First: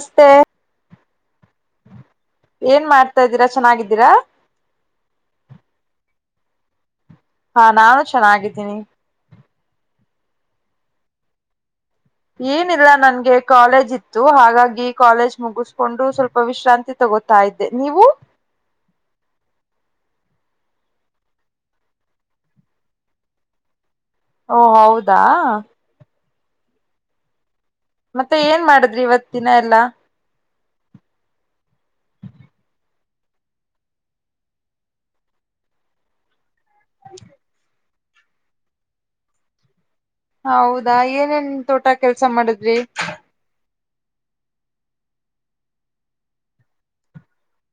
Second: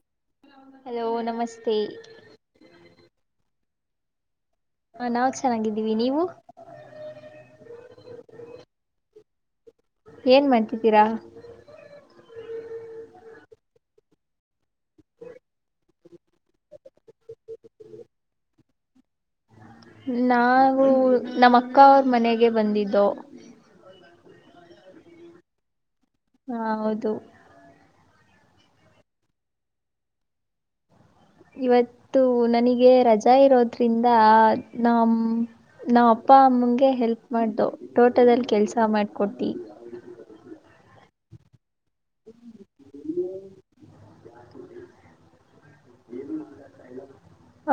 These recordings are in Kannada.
ನಮಸ್ತೆ ಹಲೋ ನಮಸ್ತೆ. ಏನ್ ಮಾಡ್ತಾ ಇದ್ದೀರಾ ಚೆನ್ನಾಗಿದ್ದೀರಾ. ಹಾ -ನಾವ್ ಚೆನ್ನಾಗಿದ್ದೀವಿ ನೀವು. ಹಾ ನಾನು ಚೆನ್ನಾಗಿದ್ದೀನಿ. ಏನ್ ಮಾಡತಿದ್ದೀರಾ. ಏನಿಲ್ಲ ನನ್ಗೆ ಕಾಲೇಜ್ ಇತ್ತು ಹಾಗಾಗಿ ಕಾಲೇಜ್ ಮುಗಿಸ್ಕೊಂಡು. ಸ್ವಲ್ಪ ವಿಶ್ರಾಂತಿ ತಗೋತಾ ಇದ್ದೆ ನೀವು, ನಾವು ನಮ್ಮ ಅಕ್ಕ ಅವ್ರ ಮನೆಗೆ ಬಂದಿದ್ದು. ಓ -ಹೌದಾ. ಹ- ಹೌದು ಮತ್ತೆ ಏನ್ ಮಾಡಿದ್ರಿ ಇವತ್ತಿನ ಎಲ್ಲಾ. ಇವತ್ತು ನನಗೆ ರಜಾ ಇರೋದ್ರಿಂದ ನಾಮ, ನಾ ಅಪ್ಪ ಅಮ್ಮಗೆ ಹೆಲ್ಪ್ ಮಾಡ್ದು ತೋಟದಲ್ಲಿ ಕೆಲ್ಸ ಮಾಡಕೊಡ್ತಿ. ಹೌದಾ ಏನೇನ್ ತೋಟ ಕೆಲ್ಸ ಮಾಡಿದ್ರಿ. ಏನು ಮಾಡತಲ್ಲ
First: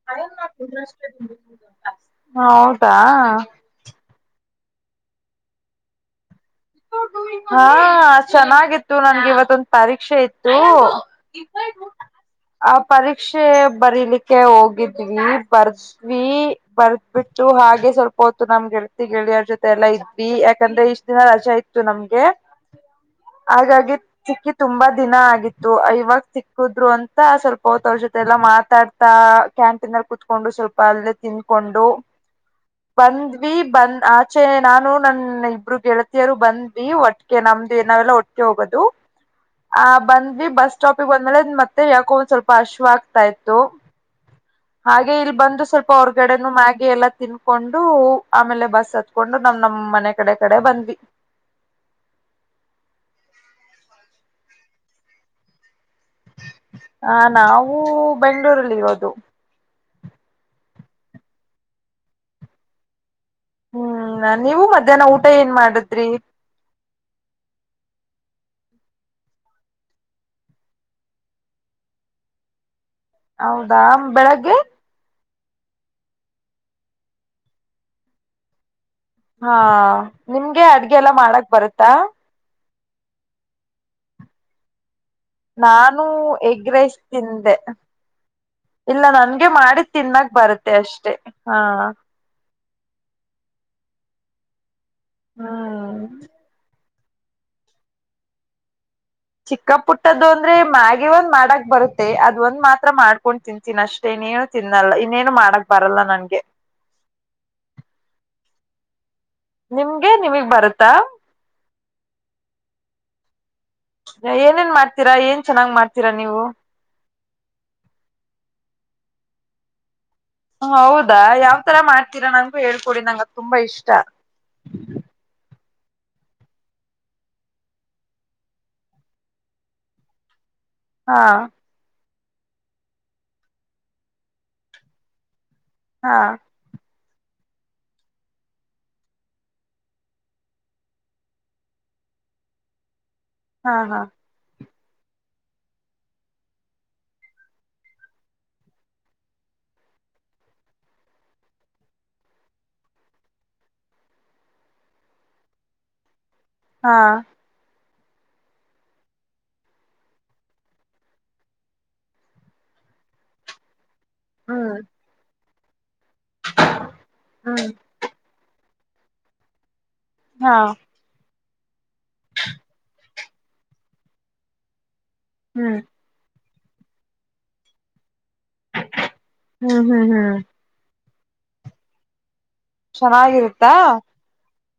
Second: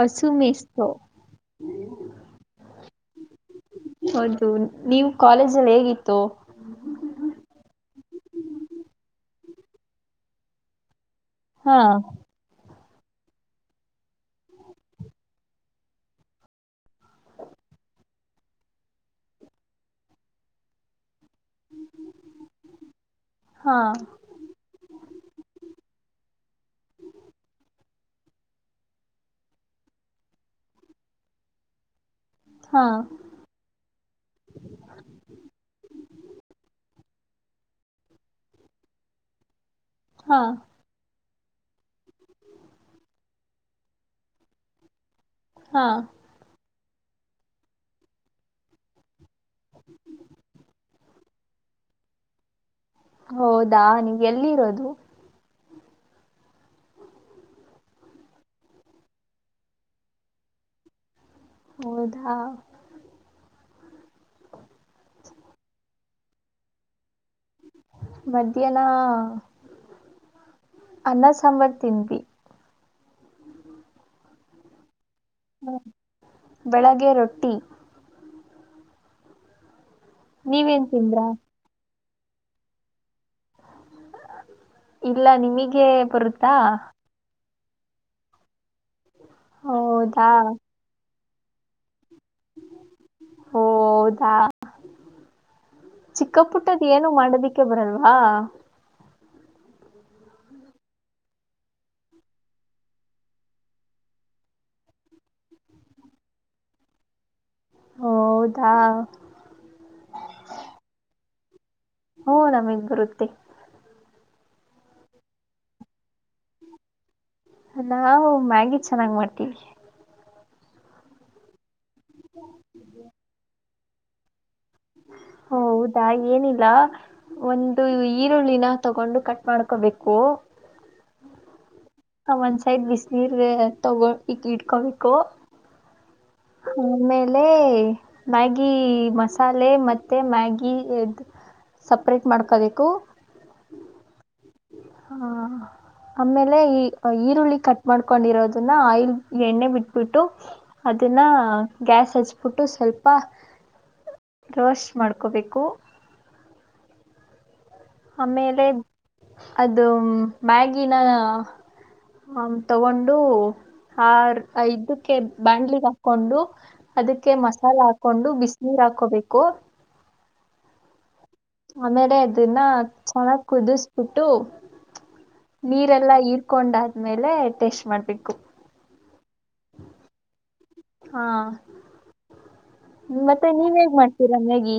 ಹ- ಹೌದ. ಹೌದು ನೀವು ಕಾಲೇಜ್ಲ್ಲಿ ಹೇಗಿತ್ತು. ಹಾ- ಚೆನ್ನಾಗಿತ್ತು ನನ್ಗೆ ಇವತ್ತೊಂದ ಪರೀಕ್ಷೆ ಇತ್ತು. ಹಾ ಆ ಪರೀಕ್ಷೆ ಬರೀಲಿಕ್ಕೆ ಹೋಗಿದ್ವಿ ಬರ್ಸ್ವಿ ಬರ್ದಬಿಟ್ಟು ಹಾಗೆ ಸ್ವಲ್ಪ ಹೊತ್ತು ನಮ್ ಗೆಳತಿ ಗೆಳಿಯ ಅವ್ರ ಜೊತೆ ಎಲ್ಲ ಇದ್ವಿ ಯಾಕಂದ್ರೆ ಇಷ್ಟ ದ ರಜ ಇತ್ತು ನಮ್ಗೆ. ಹಾ ಹಾಗಾಗಿ ಸಿಕ್ಕಿ ತುಂಬಾ ದಿನ ಆಗಿತ್ತು ಇವಾಗ ಸಿಕ್ಕಿದ್ರು ಅಂತ ಸ್ವಲ್ಪ ಹೊತ ಔಷ ಮಲ್ಲಾ ಮಾತಾಡ್ತಾ ಕ್ಯಾಂಟೀನ್ಲ್ಲಿ ಕುೂತ್ಕೊಂಡು ಸ್ವಲ್ಪ ಅಲ್ಲೇ ತಿಂದಕೊಂಡು. ಹಾ ಬಂದ್ವಿ ಬಂದ್ ಆಚೆ ನಾನು ನನ್ ಇಬ್ರು ಗೆಳತಿಯರು. ಬಂದ್ವಿ ಒಟ್ಟ ನಮ್ದು ಏನಾವೆಲ್ಲ ಒಟ್ಟ ಹೋಗೋದು ಹಾ ಆ್ಬಂದ್ವಿ ಬಸ್ ಸ್ಟಾಪಿಗೆ ಲೆ ಮತ್ತೆ ಯಾಕೋ ಒಂದ್ ಸ್ವಲ್ಪ ಅಶ್ವ ಆಗ್ತಾ ಇತ್ತು ಹಾಗೆ ಹಾಗ ಇಲ್ಲಿ ಬಂದು ಹಾ ಸ್ವಲ್ಪ ಅವ್ರಗಡೆನು ಮ್ಯಾಗಿ ಎಲ್ಲ ತಿನ್ಕೊಂಡು ಆಮೇಲೆ ಬಸ್ಸತ್ ಹಕೊಂಡು ನಮ್ ನಮ್ ಮನೆ ಕಡೆ ಕಡೆ ಬಂದ್ವಿ ಹೌದಾ ನೀಎಲ್ಲಿರೋದು ಹ ನಾವೂ ಬೆಂಗ್ಗಳೂರಲ್ಲಿ ಇರೋದು ಹೌದಾ ಹ್ಮ್ ನೀವು ಮಧ್ಯಾಹ್ನ ಊಟ ಏನ್ ಮಾಡುದ್ರಿ ಮಧ್ಯನ ಅನ್ನಸಂಬರ್ ತಿನ್ ಹೌದಾ ಬೆಳಗ್ಗೆ ಹ್ಮ್ ಬೆಳಗ್ಗೆ ರೊಟ್ಟಿ ಹಾ ನಿಮ್ಗೆ ನೀವೇನ್ ಅಡ್ಗೆ ಎಲ್ಲ ತಿಂದ್ರಾ ಮಾಡಕ್ ಬರುತ್ತಾ ಇಲ್ಲ ನಿಮಗೆ ನಾನು ಬರುತ್ತಾ ಎಗ್ರಸ್ ತಿಂದೆ ಇಲ್ಲ ನನ್ಗೆ ಮಾಡಿ ಹೌದಾ ತಿನ್ನಕ್ ಬರುತ್ತೆ ಅಷ್ಟೆ ಹಾ ಹ ಹೌದಾ ಹ್ಮ್ ಚಿಕ್ಕ ಪುಟ್ಟದ್ ಏನು ಮಾಡದಿಕ್ಕೆ ಬರಲ್ವಾ ಚಿಕ್ಕ ಪುಟ್ಟದ್ದ ಅಂದ್ರೆ ಮ್ಯಾಗೆ ಒಂದ್ ಮಾಡಕ್ ಬರುತ್ತೆ ಅದ ಒಂದ್ ಮಾತ್ರ ಮಾಡ್ಕೊಂಡ್ ತಿನ್ತೀನ ಅಷ್ಟೇ ಇನ್ನೇನು ತಿನ್ನಲ್ಲ ಇನ್ನೇನು ಮಾಡಕ್ ಬರಲ್ಲ ನನ್ಗೆ [unintelligible] ಹೌದಾ ನಿಮ್ಗೆ ನಿಮಗ್ ಬರತ್ತಾ ಹಓ ನಮಗ್ ಬರುತ್ತೆ ಏನೇನ್ ಮಾಡ್ತೀರಾ ಏನ್ ಚೆನ್ನಾಗ್ ಮಾಡ್ತೀರಾ ನೀವು ನಾವು ಮ್ಯಾಗಿ ಚೆನ್ನಾಗಿ ಮಾಡ್ತೀವಿ ಹೌದಾ ಯಾವತರ ಮಾಡ್ತೀರಾ ನನ್ಗು ಹೇಳ್ಕೊಡಿ ನಂಗ ತುಂಬಾ ಇಷ್ಟ ಹೌದಾ ಏನಿಲ್ಲ ಒಂದು ಈರುಳ್ಳಿನ ತಗೊಂಡು ಕಟ್ ಮಾಡ್ಕೋಬೇಕು ಹಾ ಹ ಒಂದ್ ಸೈದ ಬಿಸಿನೀರ್ ತಗೊ ಇಕ್ ಇಟ್ಕೊಬೇಕು ಹಾ ಆಮೇಲೆ ಮ್ಯಾಗಿ ಮಸಾಲೆ ಮತ್ತೆ ಮ್ಯಾಗಿ ಸಪ್ರೇಟ್ ಮಾಡ್ಕೋಬೇಕು ಹಾ ಹಾ ಹಾ ಆಮೇಲೆ ಈ ಈರುಳ್ಳಿ ಕಟ್ ಮಾಡ್ಕೊಂಡಿರೋದನ್ನ ಆಯಿಲ್ ಎಣ್ಣೆ ಬಿಟ್ಬಿಟ್ಟು ಅದನ್ನ ಗ್ಯಾಸ್ ಹಚ್ಬಿಟ್ಟು ಸ್ವಲ್ಪ ರೋಸ್ಟ್ ಮಾಡ್ಕೋಬೇಕು ಹಾ ಆಮೇಲೆ ಅದು ಮ್ಯಾಗಿನ ಆ ತಗೊಂಡು ಆ ಹ್ಮ್ ಇದಕ್ಕೆ ಬಾಣ್ಲಿಗ್ ಹಾಕೊಂಡು ಅದಕ್ಕೆ ಹ್ಮ್ ಮಸಾಲೆ ಹಾಕೊಂಡು ಬಿಸಿ ನೀರ್ ಹಾಕೋಬೇಕು ಹಾ ಆಮೇಲೆ ಅದನ್ನ ಚೆನ್ನಾಗ್ ಕುದಿಸಬಿಟ್ಟು ಹ್ಮ್ ನೀರೆಲ್ಲಾ ಇರ್ ಹಕೊಂಡಾದ್ಮೇಲೆ ಟೆಸ್ಟ್ ಮಾಡ್ಬೇಕು ಹ್ಮ್ ಹ್ಮ್ ಹ್ಮ್ ಹಾ ಮತ್ತೆ ನೀವ ಚೆನ್ನಾಗಿರುತ್ತಾ ಹೇಗ್ ಮಾಡ್ತೀರಾ ಮ್ಯಾಗಿ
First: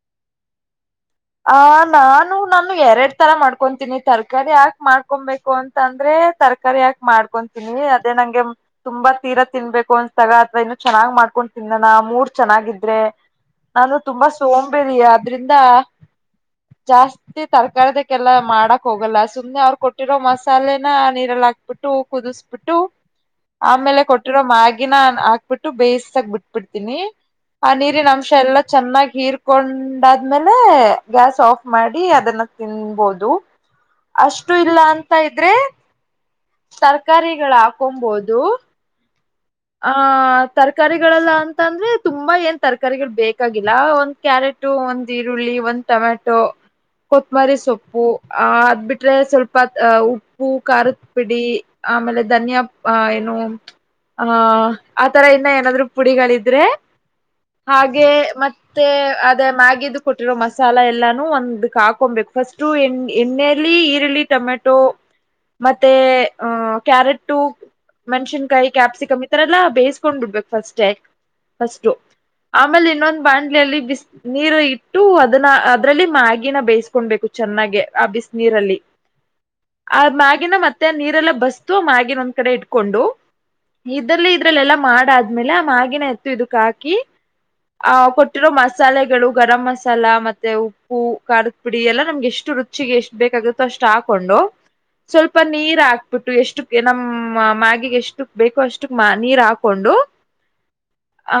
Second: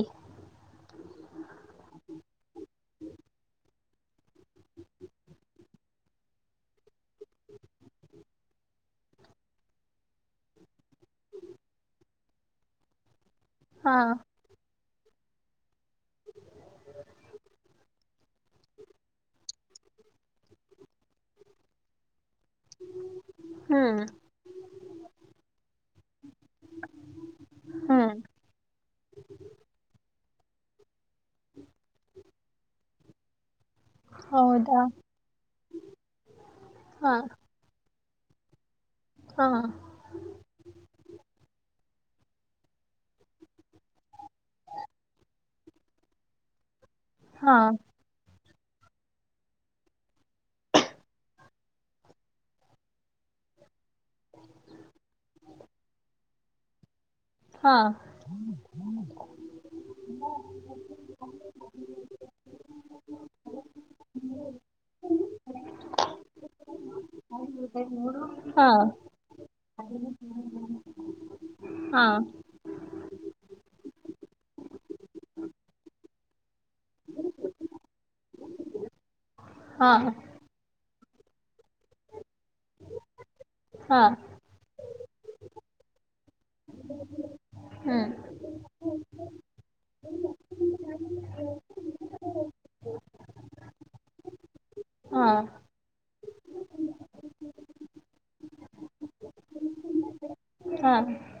ಆ ನಾನು ನಾನು ಎರಡ್ ತರ ಮಾಡ್ಕೊತೀನಿ ತರಕಾರಿ ಯಾಕ್ ಮಾಡ್ಕೊಬೇಕು ಅಂತ ಅಂದ್ರೆ ತರಕಾರಿ ಯಾಕ್ ಮಾಡ್ಕೊತೀನಿ ಅದೇ ನಂಗೆ ತುಂಬ ತುಂಬ ತೀರ ತಿನ್ಬೇಕು ಅನ್ಸಾಗ ಅಥವಾ ಇನ್ನು ಚೆನ್ನಾಗ್ ಮಾಡ್ಕೊಂಡು ತಿನ್ನಣ ಮೂರ್ ಚೆನ್ನಾಗಿದ್ರೆ ನಾನು ಹಾ ತುಂಬಾ ಸೋಂಬೇರಿ ಆದ್ರಿಂದ. ಜಾಸ್ತಿ ತರಕಾರಿ. ಎಲ್ಲಾ ಮಾಡಕ್ ಹೋಗಲ್ಲ ಸುಮ್ನೆ ಅವ್ರು ಕೊಟ್ಟಿರೋ ಮಸಾಲೆನ ನೀರಲ್ಲಿ ಹಾಕ್ಬಿಟ್ಟು ಕುದಿಸ್ು ಹಬಿಟ್ಟು ಹ್ಮ್ ಆಮೇಲೆ ಕೊಟ್ಟಿರೋ ಮ್ಯಾಗಿಿನ ಹಾಕ್ಬಿಟ್ಟು ಬೇಯಿಸತಾಗ ಬಿಟ್ಬಿಡ್ತೀನಿ. ಆ ನೀರಿನ ಹ್ಮ್ ಅಂಶ ಎಲ್ಲಾ ಚೆನ್ನಾಗಿ ಹೀರ್ಕೊಂಡ. ಆದ್ಮೇಲೆ ಗ್ಯಾಸ್ ಆಫ್ ಮಾಡಿ ಅದನ್ನ ತಿನ್ಬೋದು. ಅಷ್ಟು ಇಲ್ಲ ಹೌದಾ ಅಂತ ಇದ್ರೆ ಹಾ ತರ್ಕಾರಿಗಳ. ಕೊಂಬೋದು. ಹಾ ಆ ತರಕಾರಿಗಳೆಲ್ಲ ಅಂತ ಅಂದ್ರೆ. ತುಂಬಾ ಏನ್ ತರಕಾರಿಗಳು ಬೇಕಾಗಿಲ್ಲ ಒಂದ್ ಕ್ಯಾರೆಟು ಒಂದ್ ಈರುಳ್ಳಿ ಒಂದ್ ಟೊಮ್ಯಾಟೊ. ಹಾ ಕೊತ್ಮರಿ ಸೊಪ್ಪು. ಆ್ ಅದ್ ಬಿಟ್ರೆ ಸ್ವಲ್ಪ್ ಉಪ್ಪು ಖಾರದ ಪಿಡಿ ಆಮೇಲೆ ಧನ್ಯಾ ಏನು. ಹ ಆತರ ಇನ್ನ ಏನಾದ್ರು ಪುಡಿಗಳಿದ್ರೆ. ಹಾ ಹಾಗೆ ಮತ್ತೆ ಅದೇ ಮ್ಯಾಗಿಿದು ಕೊಟ್ಟಿರೋ ಮಸಾಲ ಎಲ್ಲಾನು ಒಂದ ಹಾಕೊಬೇಕು. ಫಸ್ಟ ಎ ಎಣ್ಣೆಯಲ್ಲಿ ಈರುಳ್ಳಿ ಟೊಮೆಟೊ ಮತ್ತೆ ಅಹ. ಕ್ಯಾರೆಟು ಹಾ. ಮೆಣ್ಸಿನ್ಕಾಯಿ ಕ್ಯಾಪ್ಸಿಕಮ್ ಇರ ಎಲ್ಲ ಬೇಯ್ಕೊಂಡ್ ಬಿಡ್ಬೇಕು ಫಸ್ಟ್ ಫಸ್ ಹಾ ಆಮೇಲೆ ಇನ್ನೊಂದು. ಬಾಣ್ಲಲ್ಲಿ ಬ ನೀರು ಇಟ್ಟು ಅದನ್ನ ಅದರಲ್ಲಿ ಮ. ಬೇಯಿಸಕೊಬೇಕು ಚೆನ್ನಾಗ ಆ ಬಿಸ ನೀರಲ್ಲಿ ಹಾ ಆ ಮ್ಯಾಗಿಿನ ಮತ್ತೆ. ಮೆ ನೀರೆಲ್ಲ ಬಸ್ತು ಆಗಿನ ಒಂದ್ ಕಡೆ ಇಟ್ಕೊಂಡು ಹಾ ಇದ್ರಲ್ಲಿ ಇದ್ರಲ್ಲೆಲ್ಲ. ಮಾಡಾದ್ಮೇಲೆ ಆ ಮಗಿನ ಎತ್ತು ಇದಕ್ ಹಾಕಿ. ಆ ಹ್ಮ್ ಕೊಟ್ಟಿರೋ ಮಸಾಲೆಗಳು ಗರಂ ಮಸಾಲ ಮತ್ತೆ ಉಪ್ಪು ಖಾರದ ಪುಡಿ ಎಲ್ಲ ನಮ್ಗೆಷ್ಟ. ಎಷ್ಟು ರುಚಿಗೆ ಎಷ್ಟು ಬೇಕಾಗುತ್ತೋ ಅಷ್ಟು ಹಾಕೊಂಡು. ಹಾ ಸ್ವಲ್ಪ ನೀರ್ ಹಾಕ್ಬಿಟ್ಟು ಎಷ್ಟು ನಮ್ಮ ಮಾಗಿಿಗೆ ಎಷ್ಟು ಬೇಕು ಅಷ್ಟಕ್ ನೀರ್ ಹಾಕೊಂಡು ಹಾ ಆ.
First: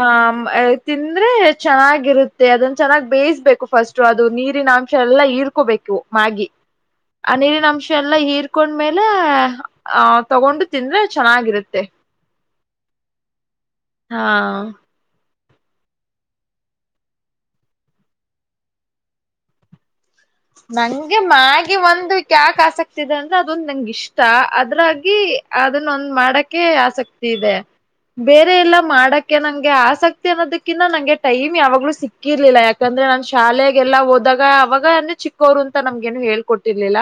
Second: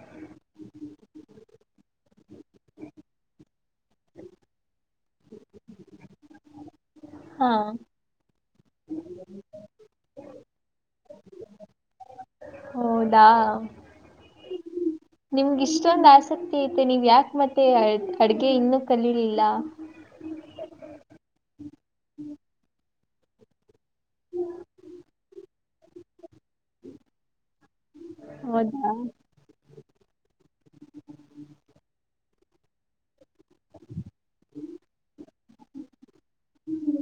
ತಿಂದ್ರೆ ಚೆನ್ನಾಗಿರುತ್ತೆ ಅದನ್ನ ಚೆನ್ನಾಗಿ ಬೇಯಿಸ್ಬೇಕು ಫಸ್ಟ್ ಅದು ನೀರಿನ ಅಂಶ ಎಲ್ಲ ಇ. ತಿಳ್ಕೋಬೇಕು ಮ್ಯಾಗಿ. [unintelligible] ಆ ನೀರಿನ ಅಂಶ ಎಲ್ಲ ಹೀರ್ಕೊಂಡ್ಮೇಲೆ ಆಹ ತಗೊಂಡು ತಿಂದ್ರೆ ಚೆನ್ನಾಗಿರುತ್ತೆ. [unintelligible] ಹೌದಾ. ಹಾ. ನಿಮ್ಗಿಷ್ಟೊಂದು ಆಸಕ್ತಿ ಐತೆ ನೀವು್ ಯಾಕೆ ಮತ್ತೆ ಅ ಅಡ್ಗೆ ಇನ್ನೂ ಕಲಿರ್ಲಿಲ್ಲ. ನಂಗೆ ಮಗೆ ಒಂದು ಯಾಕ ಆಸಕ್ತಿ ಇದೆ ಅಂದ್ರೆ ಅದೊಂದ ನಂಂಗಗೆ ಇಷ್ಟ. ಇಷ್ಟ ಅದ್ರಾಗಿ ಅದನ್ನ ಒಂದ್ ಮಾಡಕ್. ಆಸಕ್ತಿ ಇದೆ ಬೇರೆ ಎಲ್ಲ ಹೌದಾ ಮಾಡಕ್ಕೆ ನಂಗೆ ಆಸ. ಆಸಕ್ತಿ ಅನ್ನೋದಕ್ಕಿಂತ ನಂಗೆ ಟೈಮ್ ಯಾವಾಗಲೂ ಸಿಕ್ಕಿರ್ಲಿಲ್ಲ ಯಾಕಂದ್ರೆ ನಾನು ಶಾಲೆಗೆಲ್ಲಾ ಹೋದಾಗ ಅವಾಗ ಚಿಕ್ಕ. [inaudible] ಅಂತ ನಮ್ಗ ನು ಹೇಳ್ಕೊಟ್ಟಿರ್ಲಿಲ್ಲ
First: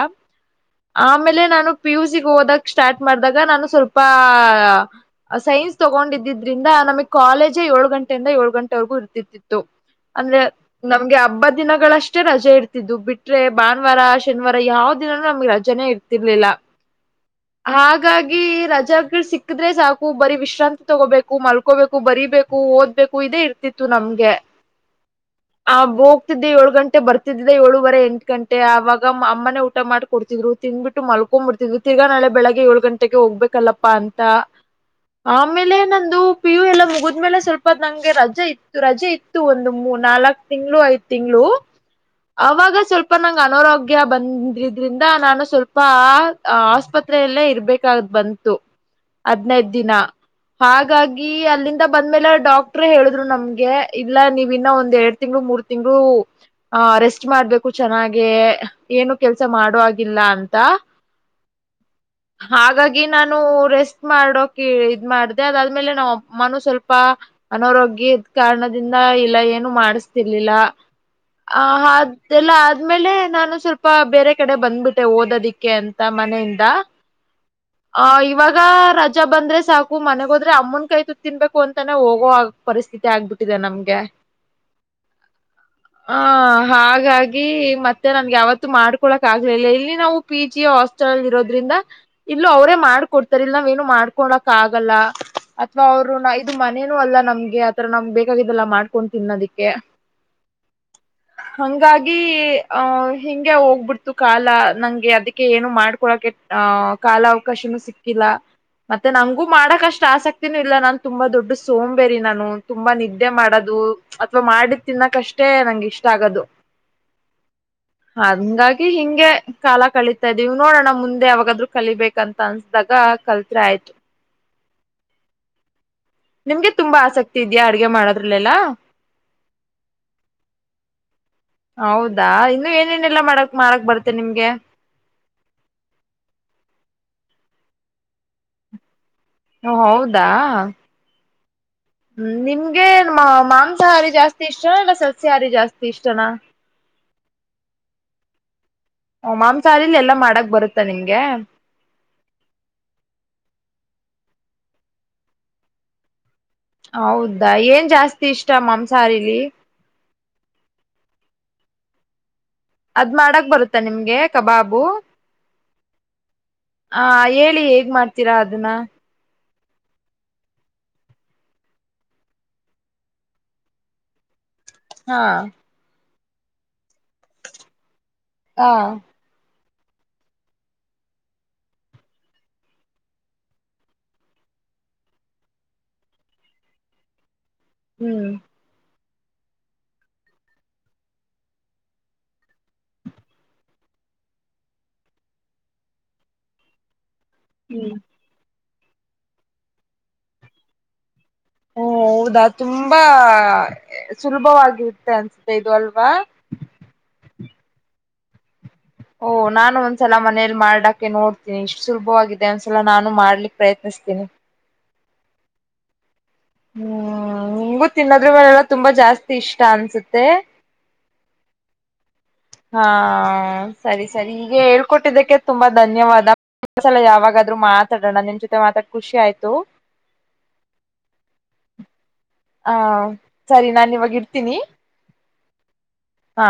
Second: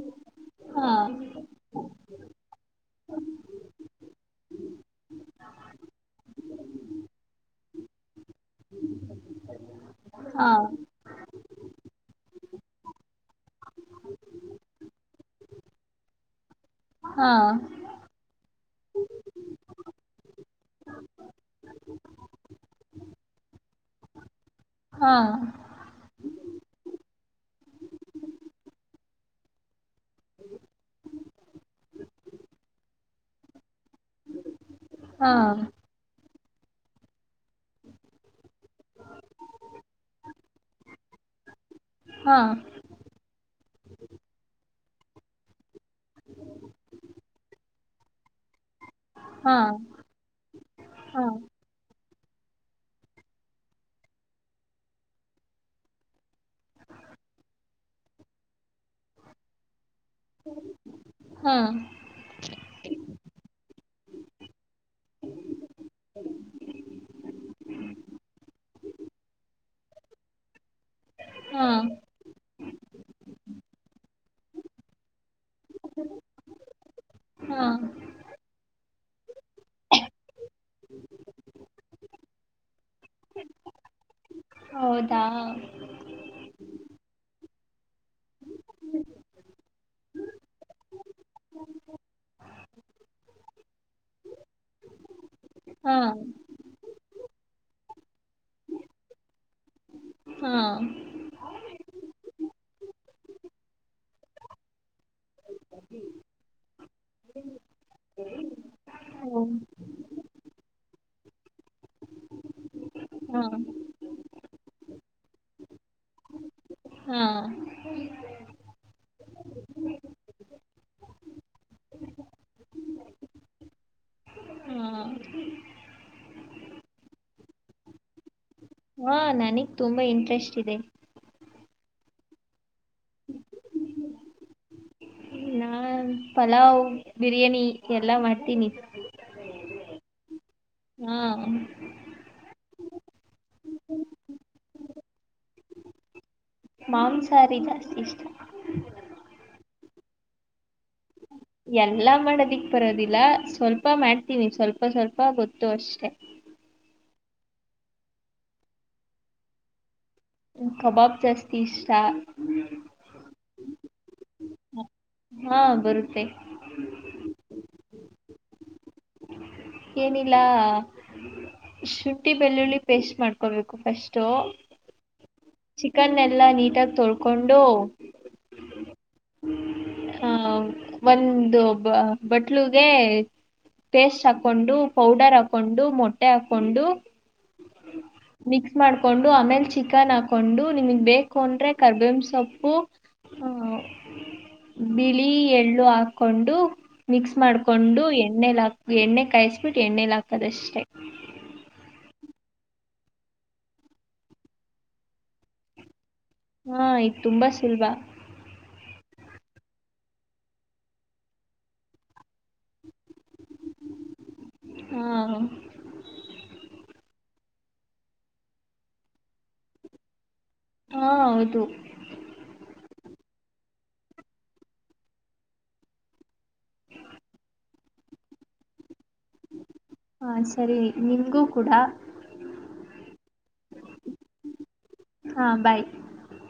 ಹಾ ಆಮೇಲೆ ನಾನು ಪಿಯುಸಿ. ಹೋದಾಗ ಸ್ಟಾರ್ಟ್ ಮಾಡಿದಾಗ ನಾನು ಸ್ವಲ್ಪ ಸೈನ್ಸ್ ತಗೊಂಡಿದ್ದಿದ್ರಿಂದ ನಮಗ್. ಕಾಲೇಜ ಏಳು ಗಂಟೆಯಿಂದ ಏಳು ಗಂಟೆವರೆಗೂ ಇರ್ತಿತಿತ್ತು. ಅಂದ್ರೆ ಹಾ ನಮ್ಗೆ ಹಬ್ಬ ದಿನಗಳಷ್ಟೇ ರಜೆ ಇರ್ತಿದ್ದು ಬಿಟ್ಟ. ೆ ಭಾನುವಾರ ಶನಿವಾರ ಯಾವ ದಿನಾನೂ ನಮ್ಗೆ ರಜೆನೆೇ ಇರ್ತಿರ್ಲಿಲ್ಲ. ಹಾ ಹಾಗಾಗಿ. ರಜ ಸಿಕ್ಕಿದ್ರೆ ಸಾಕು ಬರೀ ವಿಶ್ರಾಂತಿ ತಗೋಬೇಕು ಮಲ್ಕೋಬೇಕು ಬರೀಬೇಕು ಓದ್ಬೇಕು ಇದೇ ಇರ್ತ. ನಮ್ಗೆ ಹಾ ಆ ಹೋಗ್ತಿದ್ದೆ ಏಳು ಗಂಟೆ ಬರ್ತಿದ್ದಿದ್ದ ಏಳುವರೆ. ಅವಾಗ ಅಮ್ಮನನೆ ಊಟ ಮಾಡ್ಿ ಕೊಡ್ತಿದ್ರು ತಿನ್್ಬಟ್ಟು ಮಲ್ಕೊಂಡಂಬಿತಿದ್ ತಿಗ ನಳ ಬೆಳಗ್ ಏಳು ಗಂಟೆ. ಟ್ಟ ಹೋಗ್ಬೇಕಲ್ಲಪ್ಪಾ ಅಂತ ಹಾ ಆಮೇಲೆ ನಂದು. ಪ್ಯೂು ಎಲ್ಲ ಮುಗಿದ್ಮೇಲೆ ಸ್ವಲ್ಪ ನಂಗೆ ರಜೆ ಇತ್ತು ರಜೆ ಇತ್ತು ಒಂದು ಮೂ ನಾಲ್ಕು. ತಿಂಗಳು ಐದು ತಿಂಗಳು ಹಾ ಅವಾಗ ಸ್ವಲ್ಪ ನಂ್ ಅನಾರೋಗ್ಯ ಬಂದ. ಇದ್ರಿಂದ ನಾನು ಸ್ವಲ್ಪ ಆಸ್ಪತ್ರೆಯಲ್ಲೇ ಇರ್ಬೇಕಾದ್ ಬಂತು. ಹಾ ಹದ್ಿನೈದ ದಿನ ಹಾ ಹಾಗಾಗಿ ಅಲ್ಲಿಂದ ಬಂದ್ಮೇಲೆ ಡಾಕ್ಟ್ರ ಹೇಳಿದ್ರು ನಮ್ಗೆ ಇಲ್ಲ ನೀವು ಇನ್ನ ಒಂದ್ ಎರಡ್ ತಿಂಗ್ಳ ಮೂರ್ ತಿಂಗಗಳು ಆ ರೆಸ್ಟ್ ಮಾಡ್ಬೇಕು ಚೆನ್ನಾಗೆ ಏನು ಕೆಲ್ಸ ಮಾಡುವಾಗ ಿಲ್ಲ ಅಂತ ಹ ಹಾಗಾಗಿ ನಾನು ರೆಸ್ಟ್ ಮಾಡೋಕ ಇದ್ ಮಾಡ್ದ ಅದಾದ್ಮೇಲೆ ನಾ ಮನು ಸ್ವಲ್ಪ ಅನಾರೋಗ್ಯ ಕಾರಣದಿಂದ ಇಲ್ಲ ಏನು ಮಾಡ ಮಾಡತಿರ್ಲಿಲ್ಲ ಹಾ ಆದ್ಮೇಲೆ ನಾನು ಸ್ವಲ್ಪ ಬೇರೆ ಕಡೆ ಬಂದ್ಬಿಟ್ಟೆ ಓದೋದಿಕ್ಕೆ ಅಂತ ಮನೆಯಿಂದ ಹಾ ಆ ಇವಾಗ ಬಂದ್ರೆ ಸಾಕು ಮನೆಗೋದ್ರೆ ಅಮ್ಮನ್ ಕೈ ತತ್ ತಿನ್ಬೇಕು ಅಂತಾನೆ ಹೋಗೋ ಆ ಪರಿಸ್ಥಿತಿ ಆಗ್ಬಿಟ್ಟಿದೆ ನಮ್ಗೆ ಹೌದು ಹ ಹಾಗಾಗಿ ಮತ್ತೆ ನನ್ಗೆ ಯಾವತ್ತು ಮಾಡ್ಕೊಳಕ್ ಆಗ್ಲಿಲ್ಲ ಇಲ್ಲಿ ನಾವು ಪಿ ಜಿ ಹಾಸ್ಟೆಲ್ ಅಲ್ಲಿ ಇರೋದ್ರಿಂದ ಇಲ್ಲೂ ಅವರೇ ಮಾಡ ಕೊಡ್ತಲ್ ನಾವೇನು ಮಾಡ್ಕೊಳಕ್ ಆಗಲ್ಲ ಅಥವಾ ಹಾ ಅವ್ರು ಇದು ಮನೇನೂ ಅಲ್ಲ ನಮ್ಗೆ ಈರ ನಮ್ ಬೇಕಾಗಿದ್ದಲ್ಲ ಮಾಡ್ಕೊಂಡ ತಿನ್ೋದಿಕ್ಕೆ ಹಾ ಆ ಹಿಗೆ ಹೋಗ್ಬಿಡ್ತು ಕಾಲ ನಂಗೆ ಅದಕ್ಕೆ ಕೆ ಏನು ಮಾಡ್ಕೊಳಕೆ ಅಹ ಕಾಲ ಅವಕಾಶನುೂ ಸಿಕ್ಕಿಲ್ಲ ಮತ್ತೆ ಓ ನಂಗಂಗೂ ಮಾಡಕ್ಷ್ಟ್ ಆಸಕ್ತಿನೂ ಇಲ್ಲ ನನ್ ತುಂಬಾ ದೊಡ್ಡ ಸೋಂಬೇರಿ ನಾನು ತುಂಬಾ ನಿದ್ದೆ ಹಾ ಮಾಡೋದು ಅಥವಾ ಮಾಡಿ ತಿನ್ನಕಷ್ಟೇ ನಂಗೆ ಇಷ್ಟ ಆಗದು ಹಾ ಹಂಗಾಗಿ ಹಿಂಗೆ ಕಾಲ ಕಲಿತಾ ಇದ್ದೀವಿ ನೋಡೋಣ ಮುಂದೆ ಅವಾಗಾದ್ೂ ಕಲಿಬೇಕಂತ ಅನ್ಸ್ದಾಗ ಕಲ್ತ್ ಆಯ್ತು ಹಾ ನಿಮ್ಗೆ ತುಂಬಾ ಆಸಕ್ತಿ ಇದೆಯಾ ಅಡ್ಗೆ ಮಾಡೋದ್ರಲೆೆಲ್ಲ ಹಾ ನನಗ್ ತುಂಬಾ ಇಂಟ್ರೆಸ್ಟ್ ಇದೆ ಹೌದಾ ಇನ್ನು ಏನೇನೆಲ್ಲಾ ಮಾಡಕ್ ಮಾಡಕ್ ಬರ್ತ್ತೇ ನಿಮ್ಗೆ ನಾನ್ ಪಲಾವ್ ಬಿರಿ್ಯಾನಿ ಎಲ್ಲಾ ಮಾಡ್ತೀನಿ ಹ ಹೌದಾ ಹಾ ಹ್ಮ ನಿಮ್ಗೆ ಮಾ ಮಾಂಸಾಹಾರಿ ಜಾಸ್ತಿ ಇಷ್ಟನ ಇಲ್ಲ ಸಲ್ಸಿಹಾರಿ ಜಾಸ್ತಿ ಇಷ್ಟನ ಮಾಂಸಾರಿದ ಶಷ್ಟ ಅದಲ್ಲಿ ಎಲ್ಲಾ ಮಾಡಕ್ ಬರುತ್ತಾ ನಿಂಗೆ ಎಲ್ಲ ಮಾಡೋದಿಕ್ ಬರೋದಿಲ್ಲ ಸ್ವಲ್ಪ ಮಾಡ್ತೀವಿ ಸ್ವಲ್ಪ ಸ್ವಲ್ಪ ಗೊತ್ತು ಅಷ್ಟೆ ಹೌದಾ ಏನ್ ಜಾಸ್ತಿ ಇಷ್ಟ ಮಾಂಸಾಹಾರಿಲಿ ಕಬಾಬ್ ಜಾಸ್ತಿ ಇಷ್ಟ ಗತ್ತಾ ನಿಮ್ಗೆ ಕಬಾಬು ಹಾ ಬರುತ್ತೆ ಹಗ್ ಮಾಡ್ತೀರಾ ಅದನ್ನ ಏನಿಲ್ಲ ಶುಂಠಿ ಬೆಳ್ಳುಳ್ಳಿ ಪೇಸ್ಟ್ ಮಾಡ್ಕೊಳ್ಬೇಕು ಫಸ್ಟ್ ಹಾ ಚಿಕನ್ ಎಲ್ಲಾ ನೀಟಾಗಿ ತೊಳ್ಕೊಂಡು ಹಾ ಆ ಒಂದು ಬ ಬಟ್ಲುಗೆ ಪೇಸ್ಟ್ ಹಾಕೊಂಡು ಪೌಡರ್ ಹಾಕೊಂಡು ಮೊಟ್ಟೆ ಹಾಕೊಂಡು ಹ್ಮ್ ಮಿಕ್ಸ್ ಮಾಡ್ ಹಾಕೊಂಡು ಆಮೇಲ್ ಚಿಕನ್ ಹಾಕೊಂಡು ನಿಮಗ್ ಬೇಕು ಅಂದ್ರೆ ಕರ್ಬೇಂಬ ಸೊಪ್ಪು ಹ ಬಿಳಿ ಎಳ್ಳು ಹಾಕೊಂಡು ಮಿಕ್ಸ್ ಮಾಡ್ಕೊಂಡು ಎಣ್ಣಲಿ ಹಾ ಎಣ್ಣೆ ಕಾಯಿಸಬಿಟ್ಟು ಎಣ್ಣೆಲಿ ಹಾಕದಷ್ಟೇ ಹ್ಮ ಹೌದಾ ತುಂಬಾ ಸುಲಭವಾಗಿರುತ್ತೆ ಅನ್ಸುತ್ತೆ ಇದು ಅಲ್ವಾ ಹಾ ಇದು ತುಂಬಾ ಸುಲಭ ಓಹ ನಾನು ಒಂದ್ಸಲ ಮನೇಲಿ ಮಾಡಡಾಕೆ ನೋಡ್ತೀನಿ ಇಷ್ಟು ಸುಲಭವಾಗಿದೆ ಒಂದ್ಸಲ ನಾನು ಮಾಡ್ಲಿಕ್ ಪ್ರಯತ್ನ ತಿನ ಹಾ ಹ್ಮ್ ಹಂಗು ತಿನ್ನದ್ ಮೇಳೆಲ್ಲ ತುಂಬಾ ಜಾಸ್ತಿ ಇಷ್ಟ ಅನ್ಸುತ್ತೆ ಹಾ ಹೌದು ಹ ಸರಿ ಸರಿ ಹೀಗೆ ಹೇಳ್ಕೊಟ್ಟಿದ್ದಕ್ಕೆ ತುಂಬಾ ಧನ್ಯವಾದಲ ಯಾವಾಗಾದ್ರೂ ಮಾತ್ರ ಮಾತಡೋಣ ನಿಮ್ಮ ಜತೆ ಮಾತಾ ಹಾ ಸರಿ ನೀ ಆ ಸರಿ ನಾ ಇವಾಗ ಇರ್ತೀನಿ ಹಾ ಬಾಯ್ ಹಾ